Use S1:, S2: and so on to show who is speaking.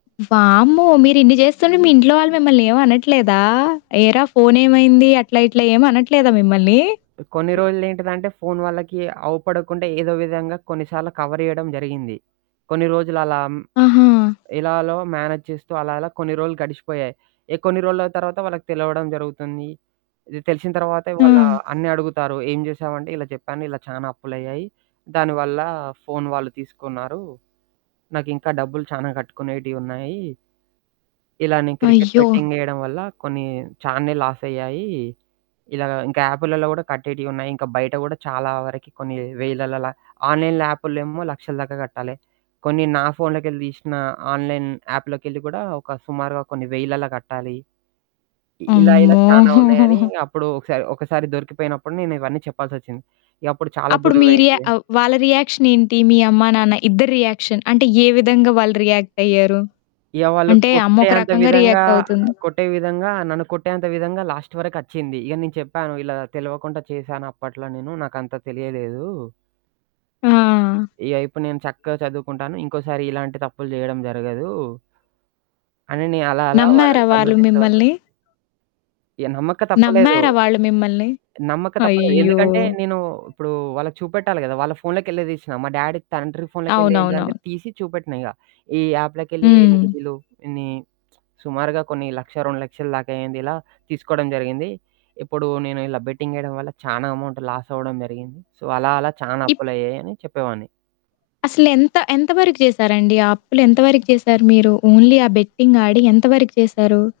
S1: వామ్మో! మీరు ఇన్ని జేస్తుంటే మీ ఇంట్లో వాళ్ళు మిమ్మల్ని ఏమనట్లేదా? ఏరా ఫోనేమైంది? అట్లా ఇట్లా ఏం అనట్లేదా మిమ్మల్ని?
S2: కొన్ని
S1: హ్మ్.
S2: రోజులు ఏంటిదంటే ఫోను వాళ్ళకి అవపడకుండా ఏదో విధంగా కొన్నిసార్లు కవర్ జేయడం జరిగింది. కొన్ని రోజులలా. హ్మ్,
S1: ఆహా!
S2: ఇలాలో మేనేజ్ చేస్తూ అలాలా కొన్ని రోజులు గడిచిపోయాయి. ఏహ్! కొన్ని రోజుల తర్వాత వాళ్ళకి తెలవడం జరుగుతుంది. ఇది తెలిసిన తర్వాతే వాళ్ళ
S1: హ్మ్.
S2: అన్నీ అడుగుతారు. ఏం చేసావంటే, ఇలా చెప్పాను. ఇలా చాలా అప్పులయ్యాయి. దానివల్ల ఫోను వాళ్ళు తీసుకున్నారు. నాకింకా డబ్బులు చాలా కట్టుకునేటియున్నాయి. ఇలానే క్రికెట్
S1: అయ్యో!
S2: బెట్టింగ్ జేయడం వల్ల కొన్ని చానే లాసయ్యాయి. ఇలాగ ఇంకా యాపులలో గుడా కట్టేటియున్నాయి. ఇంకా బయట గూడా చాలా వరకి కొన్ని వేలలలా ఆన్‌లైన్ యాపుల్లేమో లక్షల దాకా గట్టాలె. కొన్ని నా ఫోన్లోకెళ్ళి తీశిన ఆన్‌లైన్ యాప్లోకెళ్ళి కూడా ఒక సుమారుగా కొన్ని వెయిలలా కట్టాలి. ఇలా ఇలా
S1: అమ్మో!
S2: చానా ఉన్నాయని అప్పుడు ఒకసారి ఒకసారి దొరికిపోయినప్పుడు నేనివన్నీ చెప్పాల్సొచ్చింది. ఇకప్పుడు చాలా
S1: అప్పుడు మీ రియా
S2: గొడవైంది.
S1: ఆహ్, వాళ్ళ రియాక్షనేంటి? మీ అమ్మా నాన్న ఇద్దరి రియాక్షన్, అంటే ఏ విధంగా వాళ్ళు రియాక్టయ్యారు?
S2: ఇగ వాళ్ళు
S1: అంటే
S2: కొట్టే
S1: అమ్మొక
S2: అంత
S1: రకంగా
S2: విధంగా
S1: రియాక్టవుతుంది.
S2: ఆహ్, కొట్టే విధంగా నన్ను కొట్టేంత విధంగా లాస్ట్ వరకచ్చింది. ఇగ నేను చెప్పాను. ఇలా తెలవకుండా చేసాను అప్పట్లో నేను నాకంత తెలియలేదు.
S1: ఆ!
S2: ఇగ ఇపుడు నేను చక్కగా చదువుకుంటాను. ఇంకోసారి ఇలాంటి తప్పులు జేయడం జరగదు. అని నే అలా అలా
S1: నమ్మారా
S2: వాళ్ళని
S1: వాళ్ళు
S2: సమర్దించావాడిని.
S1: మిమ్మల్ని?
S2: ఏహ్! నమ్మక తప్పలేదు.
S1: నమ్మారా వాళ్ళు మిమ్మల్ని?
S2: నమ్మక తప్పలేదు.
S1: అయ్యో!
S2: ఎందుకంటే నేను ఇప్పుడు వాళ్ళకి చూపెట్టాలి కదా! వాళ్ళ ఫోన్లోకిెళ్ళే తీసినా. మా డ్యాడీ తండ్రి ఫోన్లోకిెళ్ళి
S1: అవునవునవును.
S2: ఏంటిందంటే తీసి చూపెట్టినా ఇగ. ఈ యాప్లోకెళ్ళి
S1: హ్మ్.
S2: ఈళ్లు ని సుమారుగా కొన్ని 1,00,000, 2,00,000 దాకా అయింది ఇలా. తీసుకోవడం జరిగింది. ఇప్పుడు నేను ఇలా బెట్టింగ్ జేయడం వల్ల చానా అమౌంట్ లాస్ అవ్వడం జరిగింది. సో అలా అలా చానా
S1: ఇప్
S2: అప్పులయ్యాయి అని చెప్పేవాడిని.
S1: అసలెంత ఎంతవరకు జేసారండి? ఆ అప్పులెంతవరికి జేసారు మీరు? ఓన్లీ ఆ బెట్టింగ్ ఆడి ఎంతవరకి చేసారు?